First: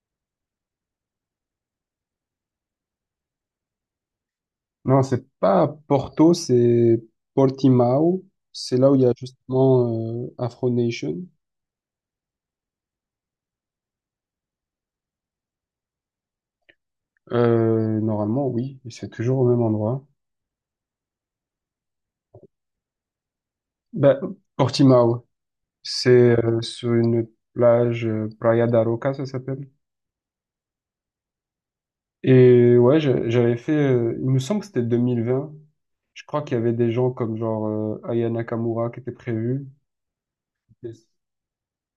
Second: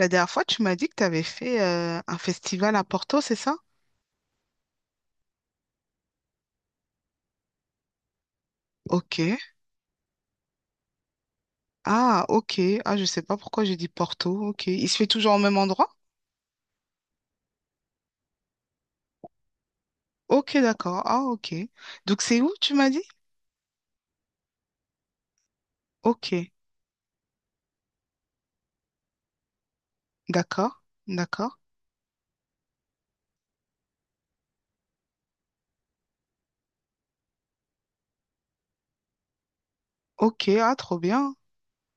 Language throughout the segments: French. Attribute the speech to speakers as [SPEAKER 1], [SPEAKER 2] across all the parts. [SPEAKER 1] La dernière fois, tu m'as dit que tu avais fait un festival à Porto, c'est ça?
[SPEAKER 2] Non, c'est pas Porto, c'est Portimao. C'est là où il y a
[SPEAKER 1] Ok.
[SPEAKER 2] justement Afro Nation.
[SPEAKER 1] Ah, ok. Ah, je sais pas pourquoi j'ai dit Porto. Ok. Il se fait toujours au même endroit?
[SPEAKER 2] Normalement, oui, mais c'est toujours au même endroit.
[SPEAKER 1] Ok, d'accord. Ah, ok. Donc, c'est où, tu m'as dit?
[SPEAKER 2] Ben, Portimao, c'est
[SPEAKER 1] Ok.
[SPEAKER 2] sur une plage, Praia da Roca, ça s'appelle.
[SPEAKER 1] D'accord. D'accord.
[SPEAKER 2] Et ouais, j'avais fait, il me semble que c'était 2020. Je crois qu'il y avait des gens comme genre Aya Nakamura qui était prévu.
[SPEAKER 1] Ok. Ah, trop
[SPEAKER 2] Et-
[SPEAKER 1] bien.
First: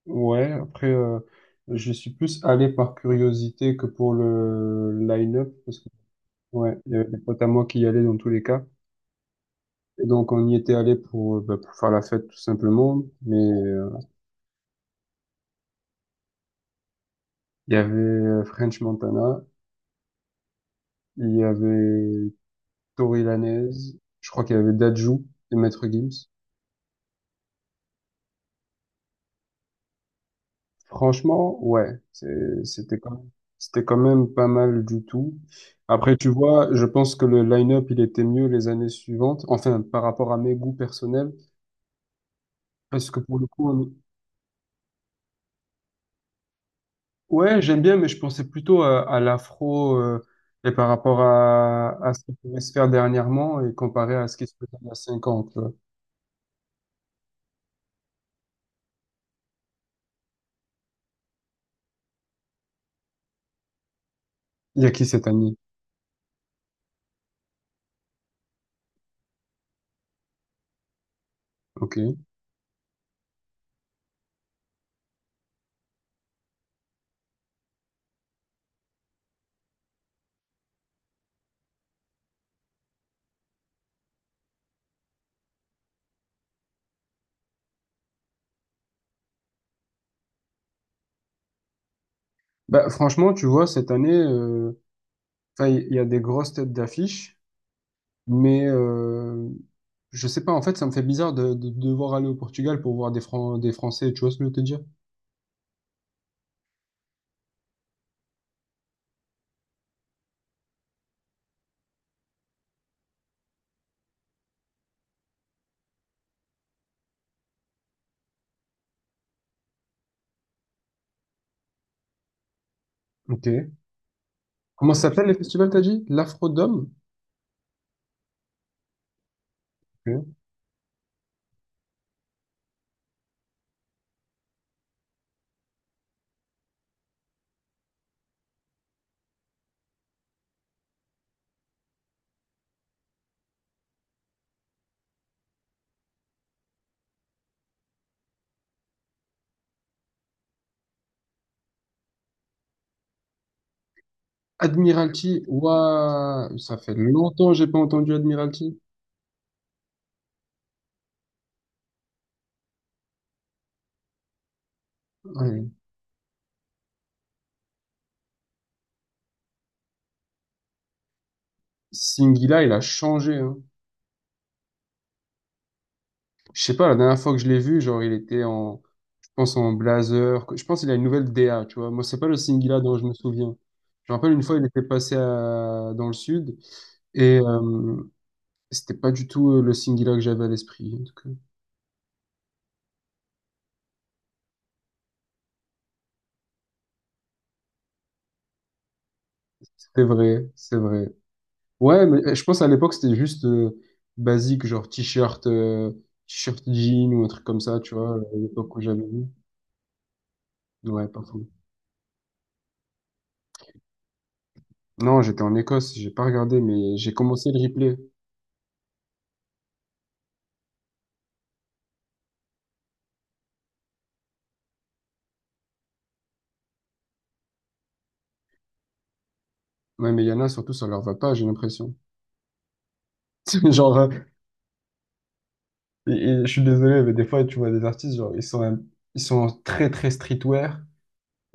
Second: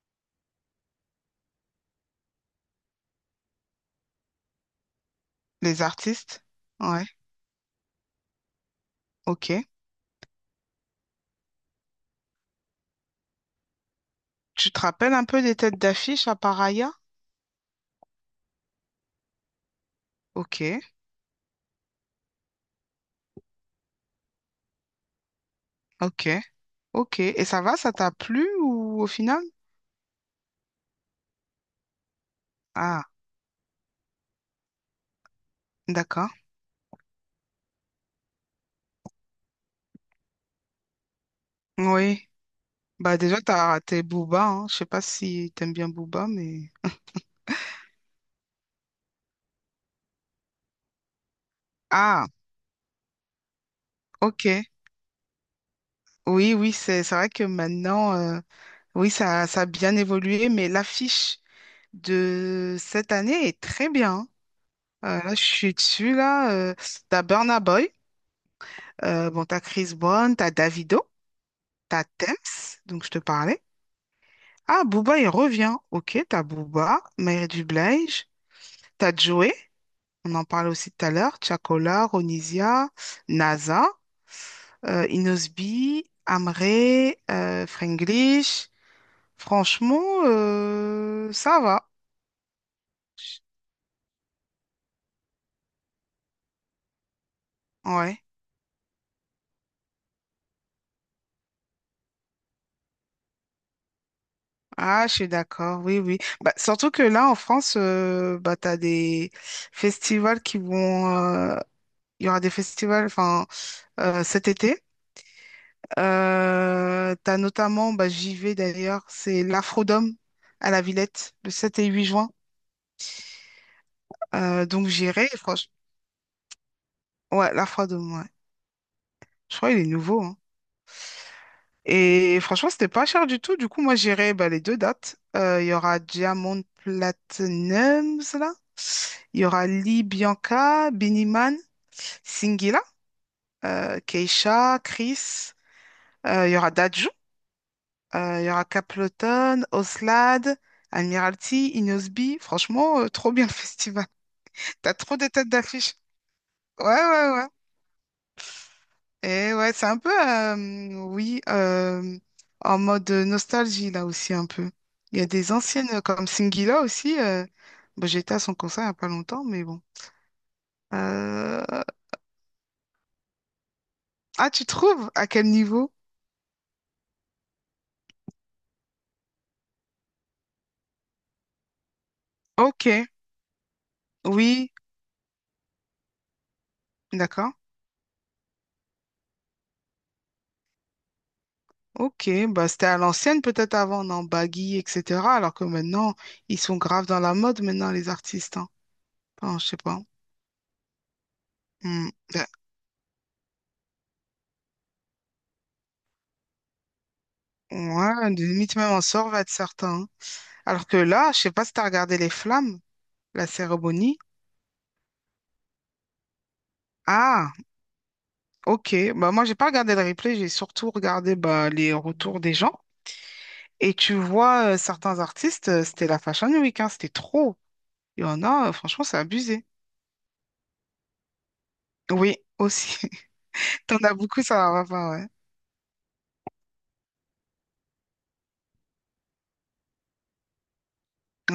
[SPEAKER 2] Ouais, après, je suis plus allé par curiosité que pour le line-up. Parce
[SPEAKER 1] Les artistes?
[SPEAKER 2] Ouais, il y
[SPEAKER 1] Ouais.
[SPEAKER 2] avait des potes à moi qui y allaient dans tous les cas.
[SPEAKER 1] Ok.
[SPEAKER 2] Et donc, on y était allé pour, bah, pour faire la fête, tout simplement. Mais
[SPEAKER 1] Tu te rappelles un peu des têtes d'affiche à Paraya?
[SPEAKER 2] il y avait French Montana,
[SPEAKER 1] Ok.
[SPEAKER 2] il y avait Tory Lanez, je crois qu'il y avait Dadju et Maître
[SPEAKER 1] Ok.
[SPEAKER 2] Gims.
[SPEAKER 1] Ok. Et ça va, ça t'a plu ou au final?
[SPEAKER 2] Franchement, ouais,
[SPEAKER 1] Ah,
[SPEAKER 2] c'était quand même pas mal du tout. Après, tu
[SPEAKER 1] d'accord.
[SPEAKER 2] vois, je pense que le line-up, il était mieux les années suivantes. Enfin, par rapport à mes goûts personnels.
[SPEAKER 1] Oui.
[SPEAKER 2] Parce
[SPEAKER 1] Bah
[SPEAKER 2] que pour
[SPEAKER 1] déjà,
[SPEAKER 2] le
[SPEAKER 1] t'as
[SPEAKER 2] coup.
[SPEAKER 1] raté Booba, hein. Je sais pas si t'aimes bien Booba, mais...
[SPEAKER 2] Ouais, j'aime bien, mais je pensais plutôt à, l'afro et par rapport à, ce
[SPEAKER 1] Ah,
[SPEAKER 2] qui pouvait se faire dernièrement et comparé à ce
[SPEAKER 1] ok.
[SPEAKER 2] qui se faisait il y a 5 ans, tu vois.
[SPEAKER 1] Oui, oui, c'est vrai que maintenant, oui, ça a bien évolué, mais l'affiche de cette année est très bien, hein.
[SPEAKER 2] Il y a qui cette
[SPEAKER 1] Là, je
[SPEAKER 2] année?
[SPEAKER 1] suis dessus, là. T'as Burna Boy, bon, t'as Chris Brown, t'as Davido, t'as
[SPEAKER 2] Ok.
[SPEAKER 1] Tems, donc je te parlais. Ah, Booba, il revient. Ok, t'as Booba, Mary J. Blige, t'as Joey, on en parlait aussi tout à l'heure, Chakola Ronisia, NASA. Inosby, Amré, Fraenglish. Franchement, ça va.
[SPEAKER 2] Bah, franchement, tu vois, cette année, enfin, il y a des grosses têtes d'affiche.
[SPEAKER 1] Ouais.
[SPEAKER 2] Mais je sais pas, en fait, ça me fait bizarre de, devoir aller au Portugal pour voir des des Français, tu vois ce que je veux te dire?
[SPEAKER 1] Ah, je suis d'accord. Oui, oui. Bah, surtout que là, en France, bah, tu as des festivals il y aura des festivals enfin, cet été. Tu as notamment, bah, j'y vais d'ailleurs, c'est l'Afrodome à la Villette, le 7 et 8 juin.
[SPEAKER 2] Ok.
[SPEAKER 1] Donc
[SPEAKER 2] Comment ça s'appelle
[SPEAKER 1] j'irai,
[SPEAKER 2] le festival,
[SPEAKER 1] franchement.
[SPEAKER 2] t'as dit? L'Afrodome?
[SPEAKER 1] Ouais, l'Afrodome, ouais. Je crois qu'il est nouveau,
[SPEAKER 2] Ok.
[SPEAKER 1] hein. Et franchement, c'était pas cher du tout. Du coup, moi, j'irai, bah, les deux dates. Il y aura Diamond Platinums, là. Il y aura Lee Bianca, Biniman, Singila, Keisha, Chris. Il y aura Dadju. Il y aura Capleton, Oslad, Admiralty, Inosby. Franchement, trop bien le festival. T'as trop de
[SPEAKER 2] Admiralty,
[SPEAKER 1] têtes d'affiche.
[SPEAKER 2] ouah, ça
[SPEAKER 1] Ouais,
[SPEAKER 2] fait
[SPEAKER 1] ouais, ouais.
[SPEAKER 2] longtemps que j'ai pas entendu Admiralty.
[SPEAKER 1] Et ouais, c'est un peu, oui, en mode nostalgie là aussi un peu. Il y a des
[SPEAKER 2] Ouais.
[SPEAKER 1] anciennes comme Singila aussi. Bah, j'étais à son concert il n'y a pas longtemps, mais bon. Euh,
[SPEAKER 2] Singila, il a changé, hein.
[SPEAKER 1] Ah, tu trouves? À quel niveau?
[SPEAKER 2] Je sais pas, la dernière fois que je l'ai vu, genre, il était en, je pense, en blazer. Je pense qu'il a une nouvelle DA, tu vois. Moi, c'est pas le Singila
[SPEAKER 1] Ok,
[SPEAKER 2] dont je me souviens. Je me rappelle une fois, il
[SPEAKER 1] oui,
[SPEAKER 2] était passé dans le sud et
[SPEAKER 1] d'accord.
[SPEAKER 2] c'était pas du tout le Singila que j'avais à l'esprit. En tout cas,
[SPEAKER 1] Ok, bah c'était à l'ancienne peut-être avant, en baggy, etc. Alors que maintenant, ils sont graves dans la mode maintenant, les artistes, hein. Enfin, je sais pas.
[SPEAKER 2] c'était vrai, c'est vrai. Ouais,
[SPEAKER 1] Hmm.
[SPEAKER 2] mais eh, je
[SPEAKER 1] Ben,
[SPEAKER 2] pense à l'époque, c'était juste basique, genre t-shirt, t-shirt jean ou un truc comme ça, tu vois,
[SPEAKER 1] ouais,
[SPEAKER 2] à
[SPEAKER 1] limite
[SPEAKER 2] l'époque où
[SPEAKER 1] même en
[SPEAKER 2] j'avais vu.
[SPEAKER 1] sort va être certain, hein. Alors que
[SPEAKER 2] Ouais,
[SPEAKER 1] là, je
[SPEAKER 2] partout.
[SPEAKER 1] sais pas si t'as regardé les flammes. La cérémonie?
[SPEAKER 2] Non, j'étais en Écosse, j'ai pas regardé, mais j'ai commencé
[SPEAKER 1] Ah,
[SPEAKER 2] le replay.
[SPEAKER 1] ok. Bah, moi, j'ai pas regardé le replay, j'ai surtout regardé, bah, les retours des gens. Et tu vois, certains artistes, c'était la Fashion Week, hein, c'était trop. Il y en a, franchement, c'est abusé.
[SPEAKER 2] Ouais, mais il y en a surtout, ça leur va pas, j'ai l'impression.
[SPEAKER 1] Oui, aussi.
[SPEAKER 2] Genre,
[SPEAKER 1] T'en as beaucoup, ça va pas, ouais.
[SPEAKER 2] et- et je suis désolé, mais des fois, tu vois des artistes, genre, ils sont très, très streetwear.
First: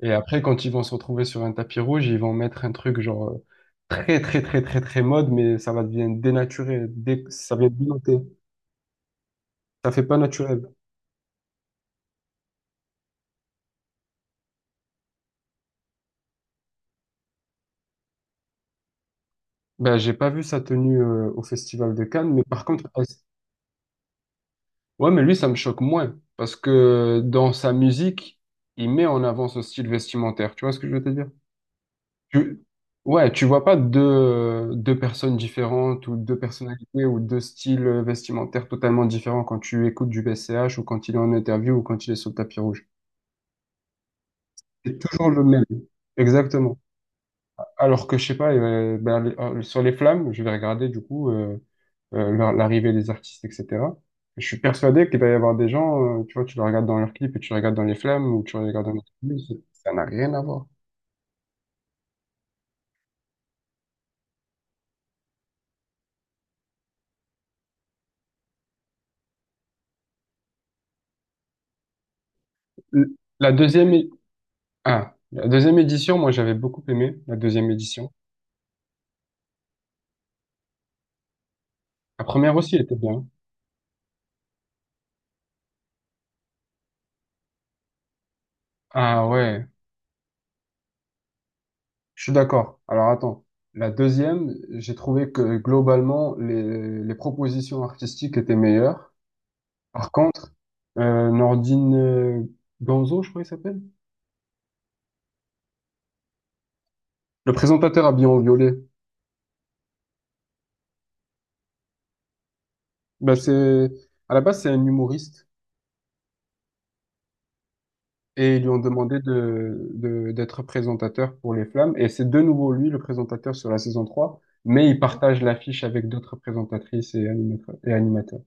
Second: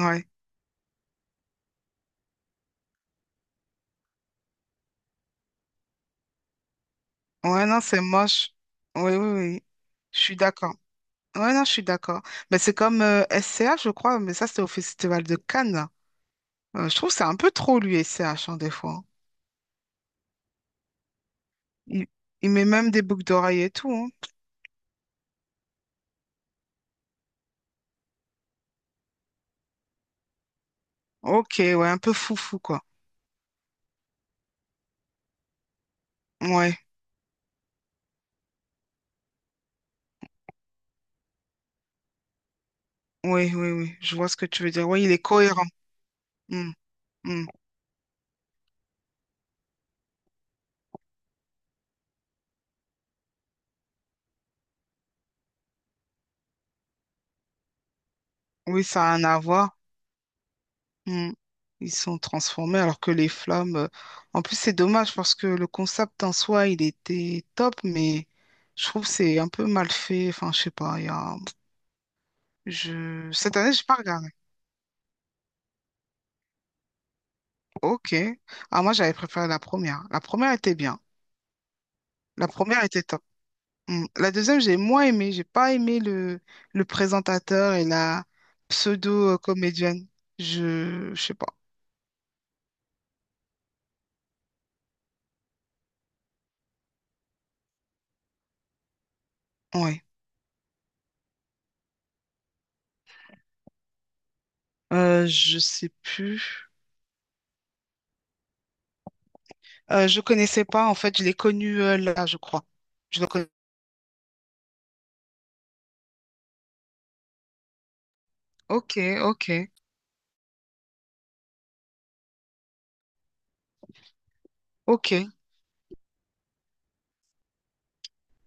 [SPEAKER 2] Et après, quand ils vont se retrouver sur un tapis rouge, ils vont mettre un truc, genre, très, très, très, très, très mode, mais ça va devenir dénaturé. Ça
[SPEAKER 1] Ouais,
[SPEAKER 2] vient
[SPEAKER 1] non, c'est
[SPEAKER 2] dénoté.
[SPEAKER 1] moche. Oui, oui, oui.
[SPEAKER 2] Ça fait pas
[SPEAKER 1] Je suis
[SPEAKER 2] naturel.
[SPEAKER 1] d'accord. Ouais, non, je suis d'accord. Mais c'est comme S C H, je crois, mais ça, c'était au Festival de Cannes. Je trouve que c'est un peu trop, lui, S C H, hein, des fois.
[SPEAKER 2] Ben, j'ai pas vu sa tenue, au Festival de
[SPEAKER 1] Il,
[SPEAKER 2] Cannes, mais
[SPEAKER 1] il
[SPEAKER 2] par
[SPEAKER 1] met
[SPEAKER 2] contre,
[SPEAKER 1] même des boucles d'oreilles et tout, hein.
[SPEAKER 2] ouais, mais lui, ça me choque moins. Parce que dans sa musique, il met en avant ce style vestimentaire. Tu vois ce que je veux te dire?
[SPEAKER 1] Ok, ouais, un peu foufou,
[SPEAKER 2] Tu...
[SPEAKER 1] quoi.
[SPEAKER 2] Ouais, tu vois pas deux personnes différentes ou deux
[SPEAKER 1] Ouais,
[SPEAKER 2] personnalités ou deux styles vestimentaires totalement différents quand tu écoutes du BCH ou quand il est en interview ou quand il est sur le tapis rouge.
[SPEAKER 1] oui, oui, oui, je vois ce que tu veux dire.
[SPEAKER 2] C'est
[SPEAKER 1] Oui, il est
[SPEAKER 2] toujours le même.
[SPEAKER 1] cohérent. Hmm,
[SPEAKER 2] Exactement.
[SPEAKER 1] hmm.
[SPEAKER 2] Alors que je sais pas, ben, sur les flammes, je vais regarder du coup l'arrivée des artistes, etc. Je suis persuadé qu'il va y avoir des gens, tu vois, tu les regardes dans leurs clips et tu les regardes dans les flammes ou tu les
[SPEAKER 1] Oui,
[SPEAKER 2] regardes dans les
[SPEAKER 1] ça a un
[SPEAKER 2] interviews,
[SPEAKER 1] avoir.
[SPEAKER 2] ça n'a rien à voir.
[SPEAKER 1] Hmm. Ils sont transformés, alors que les flammes. En plus, c'est dommage parce que le concept en soi, il était top, mais je trouve que c'est un peu mal fait. Enfin, je sais pas. Il y a...
[SPEAKER 2] L-
[SPEAKER 1] je...
[SPEAKER 2] La
[SPEAKER 1] Cette année, j'ai
[SPEAKER 2] deuxième.
[SPEAKER 1] pas regardé.
[SPEAKER 2] Ah, la deuxième édition, moi j'avais beaucoup aimé la deuxième édition.
[SPEAKER 1] Ok. Ah, moi, j'avais préféré la première. La première était bien.
[SPEAKER 2] La
[SPEAKER 1] La
[SPEAKER 2] première aussi elle
[SPEAKER 1] première
[SPEAKER 2] était
[SPEAKER 1] était top.
[SPEAKER 2] bien.
[SPEAKER 1] Mm. La deuxième, j'ai moins aimé. J'ai pas aimé le présentateur et la
[SPEAKER 2] Ah ouais,
[SPEAKER 1] pseudo-comédienne. Je sais pas.
[SPEAKER 2] je suis d'accord. Alors attends, la deuxième, j'ai trouvé que globalement les, propositions artistiques étaient meilleures.
[SPEAKER 1] Ouais.
[SPEAKER 2] Par contre, Nordine Ganzo, je crois qu'il s'appelle,
[SPEAKER 1] Je sais plus.
[SPEAKER 2] le présentateur habillé en violet,
[SPEAKER 1] Je connaissais pas. En fait, je l'ai connu là, je crois. Je le
[SPEAKER 2] bah
[SPEAKER 1] connais.
[SPEAKER 2] c'est à la base c'est un humoriste. Et ils lui ont
[SPEAKER 1] Ok,
[SPEAKER 2] demandé
[SPEAKER 1] ok,
[SPEAKER 2] d'être présentateur pour les Flammes. Et c'est de nouveau lui, le présentateur sur la saison 3 mais il
[SPEAKER 1] ok,
[SPEAKER 2] partage l'affiche avec d'autres présentatrices et animateurs.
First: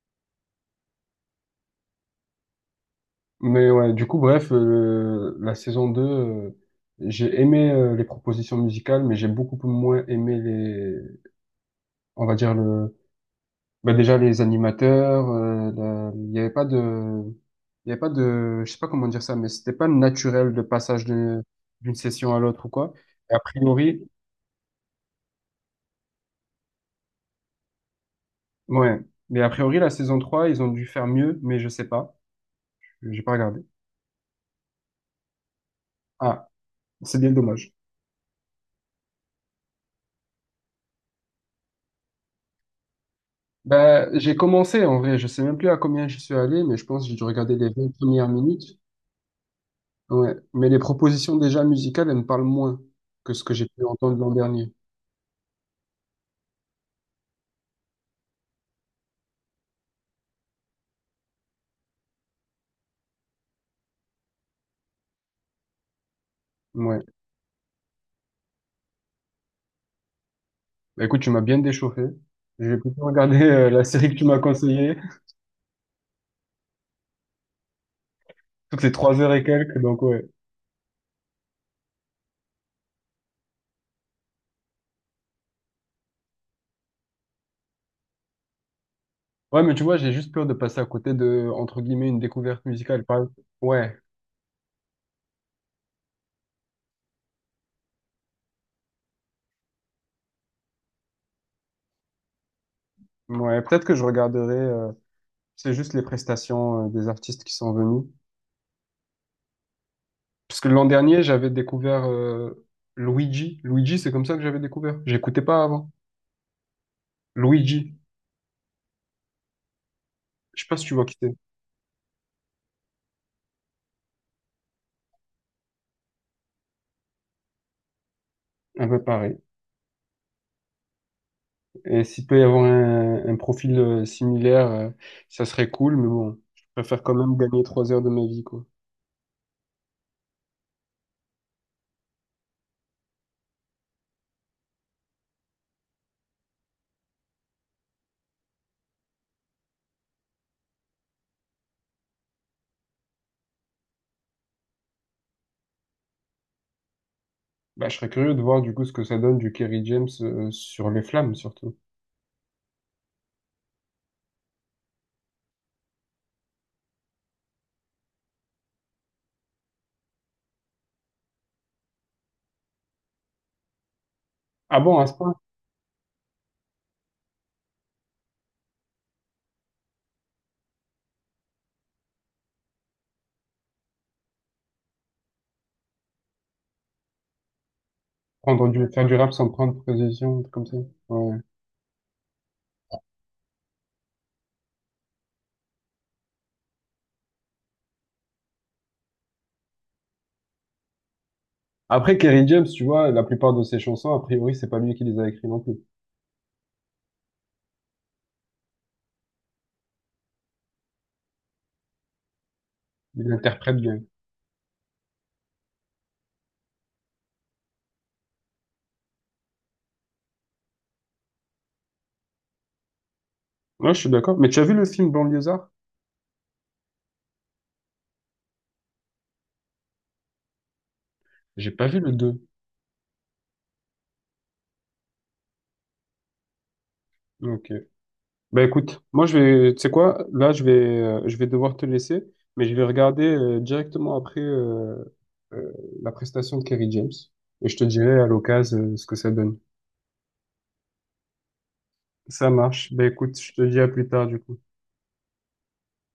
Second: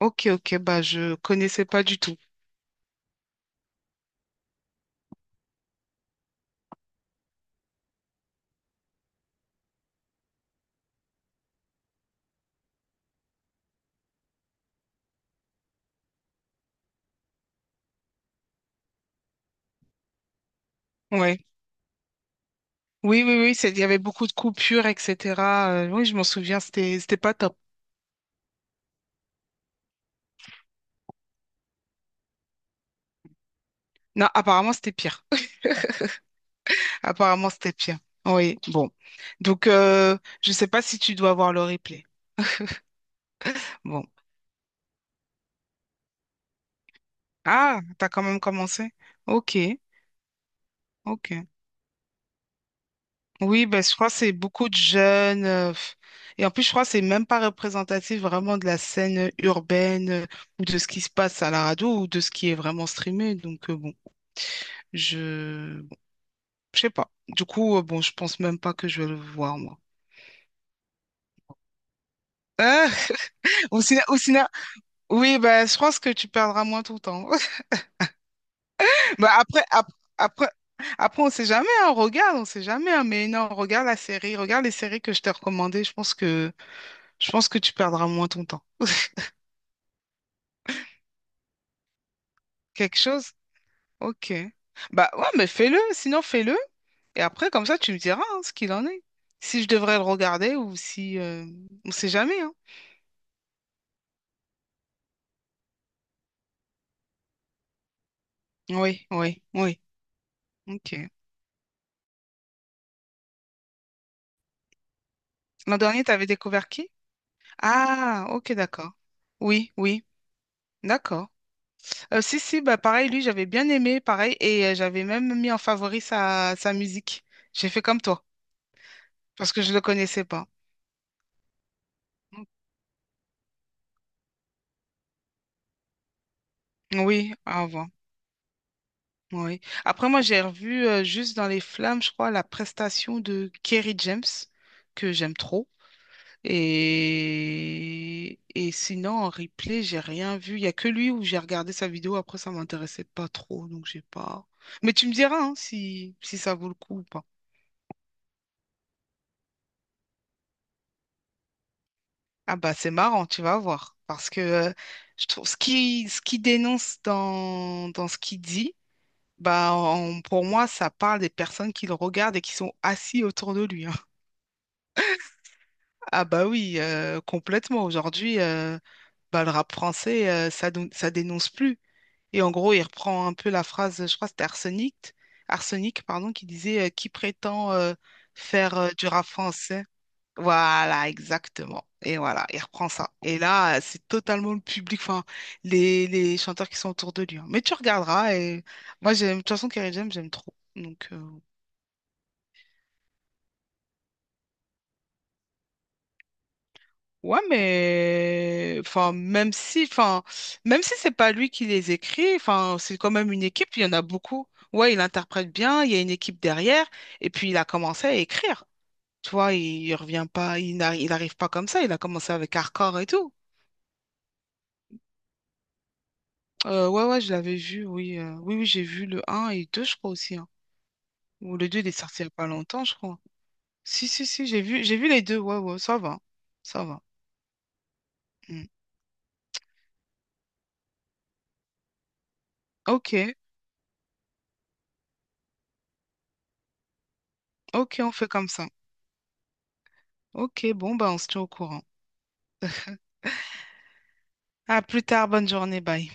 [SPEAKER 1] ok, ok. Bah, je connaissais pas du tout.
[SPEAKER 2] Mais ouais, du coup, bref, la saison 2 j'ai aimé les propositions musicales, mais j'ai beaucoup moins aimé les, on va dire le, bah déjà les animateurs, il y avait pas de, je sais pas comment dire ça, mais c'était pas naturel le passage
[SPEAKER 1] Ouais.
[SPEAKER 2] d'une session à l'autre ou quoi.
[SPEAKER 1] Oui,
[SPEAKER 2] Et
[SPEAKER 1] oui,
[SPEAKER 2] a
[SPEAKER 1] oui. Il y avait
[SPEAKER 2] priori.
[SPEAKER 1] beaucoup de coupures, etc. Oui, je m'en souviens. C'était pas top.
[SPEAKER 2] Ouais. Mais a priori, la saison 3 ils ont dû faire mieux, mais je sais pas. J'ai pas regardé.
[SPEAKER 1] Non, apparemment, c'était pire.
[SPEAKER 2] Ah, c'est bien
[SPEAKER 1] Apparemment, c'était
[SPEAKER 2] dommage.
[SPEAKER 1] pire. Oui, bon. Donc, je ne sais pas si tu dois voir le replay. Bon.
[SPEAKER 2] Bah, j'ai commencé en vrai, je sais même plus à combien je suis allé, mais je pense que j'ai dû regarder les
[SPEAKER 1] Ah,
[SPEAKER 2] 20
[SPEAKER 1] t'as quand
[SPEAKER 2] premières
[SPEAKER 1] même
[SPEAKER 2] minutes.
[SPEAKER 1] commencé? Ok,
[SPEAKER 2] Ouais. Mais les propositions
[SPEAKER 1] ok.
[SPEAKER 2] déjà musicales, elles me parlent moins que ce que j'ai
[SPEAKER 1] Oui, ben,
[SPEAKER 2] pu
[SPEAKER 1] je crois que
[SPEAKER 2] entendre l'an
[SPEAKER 1] c'est beaucoup
[SPEAKER 2] dernier.
[SPEAKER 1] de jeunes. Pff. Et en plus, je crois que c'est même pas représentatif vraiment de la scène urbaine, ou de ce qui se passe à la radio ou de ce qui est vraiment streamé. Donc, bon, je sais
[SPEAKER 2] Ouais.
[SPEAKER 1] pas. Du coup, bon, je pense même pas que je vais le voir, moi.
[SPEAKER 2] Bah, écoute, tu m'as bien déchauffé. Je vais plutôt regarder
[SPEAKER 1] Au
[SPEAKER 2] la
[SPEAKER 1] ciné,
[SPEAKER 2] série que
[SPEAKER 1] au
[SPEAKER 2] tu m'as
[SPEAKER 1] ciné-
[SPEAKER 2] conseillée,
[SPEAKER 1] oui, ben, je pense que tu perdras moins ton temps.
[SPEAKER 2] toutes les trois
[SPEAKER 1] Bah
[SPEAKER 2] heures et
[SPEAKER 1] après,
[SPEAKER 2] quelques, donc ouais.
[SPEAKER 1] après, après, on sait jamais, hein, regarde, on sait jamais, hein, mais non, regarde la série, regarde les séries que je t'ai recommandées, je pense que tu perdras moins ton temps.
[SPEAKER 2] Ouais, mais tu vois, j'ai juste peur de passer à côté de, entre guillemets, une découverte
[SPEAKER 1] Quelque
[SPEAKER 2] musicale. Par
[SPEAKER 1] chose?
[SPEAKER 2] exemple. Ouais,
[SPEAKER 1] Ok. Bah ouais, mais fais-le, sinon fais-le, et après, comme ça, tu me diras, hein, ce qu'il en est. Si je devrais le regarder ou si, on sait jamais, hein.
[SPEAKER 2] ouais, peut-être que je regarderai c'est juste les prestations des artistes qui sont venus.
[SPEAKER 1] Oui, oui, oui,
[SPEAKER 2] Parce que l'an
[SPEAKER 1] ok.
[SPEAKER 2] dernier, j'avais découvert Luigi. Luigi, c'est comme ça que j'avais découvert. J'écoutais pas
[SPEAKER 1] L'an
[SPEAKER 2] avant.
[SPEAKER 1] dernier, t'avais découvert qui?
[SPEAKER 2] Luigi.
[SPEAKER 1] Ah, ok, d'accord. Oui, oui,
[SPEAKER 2] Je sais pas si tu vois qui
[SPEAKER 1] d'accord.
[SPEAKER 2] c'est.
[SPEAKER 1] Si, si, bah pareil, lui, j'avais bien aimé, pareil, et j'avais même mis en favori sa musique. J'ai fait comme toi,
[SPEAKER 2] Un peu pareil.
[SPEAKER 1] parce que je le connaissais pas.
[SPEAKER 2] Et s'il peut y avoir un, profil similaire, ça serait cool, mais bon, je préfère quand
[SPEAKER 1] Oui,
[SPEAKER 2] même gagner
[SPEAKER 1] avant.
[SPEAKER 2] 3 heures de ma vie, quoi.
[SPEAKER 1] Oui. Après, moi, j'ai revu juste dans les flammes, je crois, la prestation de Kerry James, que j'aime trop. Et sinon, en replay, j'ai rien vu. Il n'y a que lui où j'ai regardé sa vidéo. Après, ça m'intéressait pas trop, donc j'ai pas. Mais tu me diras, hein, si ça vaut le coup ou pas.
[SPEAKER 2] Bah, je serais curieux de voir du coup ce que ça donne du Kerry James sur les flammes, surtout.
[SPEAKER 1] Ah bah c'est marrant, tu vas voir. Parce que je trouve ce qui dénonce dans ce qu'il dit, bah pour moi, ça parle des personnes qui le regardent et qui sont assis autour de lui, hein.
[SPEAKER 2] Ah bon, à ce point?
[SPEAKER 1] Ah bah oui, complètement. Aujourd'hui, bah, le rap français, ça, ça dénonce plus. Et en gros, il reprend un peu la phrase, je crois que c'était Arsenic, Arsenic, pardon, qui prétend faire
[SPEAKER 2] Faire
[SPEAKER 1] du
[SPEAKER 2] du
[SPEAKER 1] rap
[SPEAKER 2] rap sans prendre
[SPEAKER 1] français.
[SPEAKER 2] position, un truc comme ça.
[SPEAKER 1] Voilà,
[SPEAKER 2] Ouais.
[SPEAKER 1] exactement. Et voilà, il reprend ça. Et là, c'est totalement le public, enfin, les chanteurs qui sont autour de lui, hein. Mais tu regarderas et moi, j'aime, de toute façon, Kerry James, j'aime trop. Donc,
[SPEAKER 2] Après, Kerry James, tu vois, la plupart de ses chansons, a priori, c'est pas lui qui les a écrites non plus.
[SPEAKER 1] ouais, mais, enfin, même si c'est pas lui qui les écrit, enfin, c'est quand
[SPEAKER 2] Il
[SPEAKER 1] même une équipe,
[SPEAKER 2] interprète
[SPEAKER 1] il y en
[SPEAKER 2] bien.
[SPEAKER 1] a beaucoup. Ouais, il interprète bien, il y a une équipe derrière, et puis il a commencé à écrire. Tu vois, il revient pas, il n'arrive pas comme ça, il a commencé avec Hardcore et tout.
[SPEAKER 2] Ouais, je suis d'accord. Mais tu as vu le film Banlieusard?
[SPEAKER 1] Ouais, ouais, je l'avais vu, oui. Oui, oui, j'ai vu le un et 2 je crois aussi, hein. Ou le
[SPEAKER 2] J'ai
[SPEAKER 1] 2 il
[SPEAKER 2] pas
[SPEAKER 1] est
[SPEAKER 2] vu le
[SPEAKER 1] sorti il n'y a
[SPEAKER 2] deux.
[SPEAKER 1] pas longtemps, je crois. Si, si, si, j'ai vu, les deux. Ouais, ouais, ça va. Ça va.
[SPEAKER 2] Ok. Bah
[SPEAKER 1] Mm.
[SPEAKER 2] écoute, moi je vais, tu sais quoi, là je vais devoir te laisser, mais je vais regarder
[SPEAKER 1] Ok,
[SPEAKER 2] directement après euh, la prestation de Kerry James et je te
[SPEAKER 1] ok, on
[SPEAKER 2] dirai à
[SPEAKER 1] fait comme ça.
[SPEAKER 2] l'occasion ce que ça donne.
[SPEAKER 1] Ok, bon, bah, on se tient au courant.
[SPEAKER 2] Ça marche. Bah écoute, je te dis à plus tard du coup.
[SPEAKER 1] À plus tard, bonne journée, bye.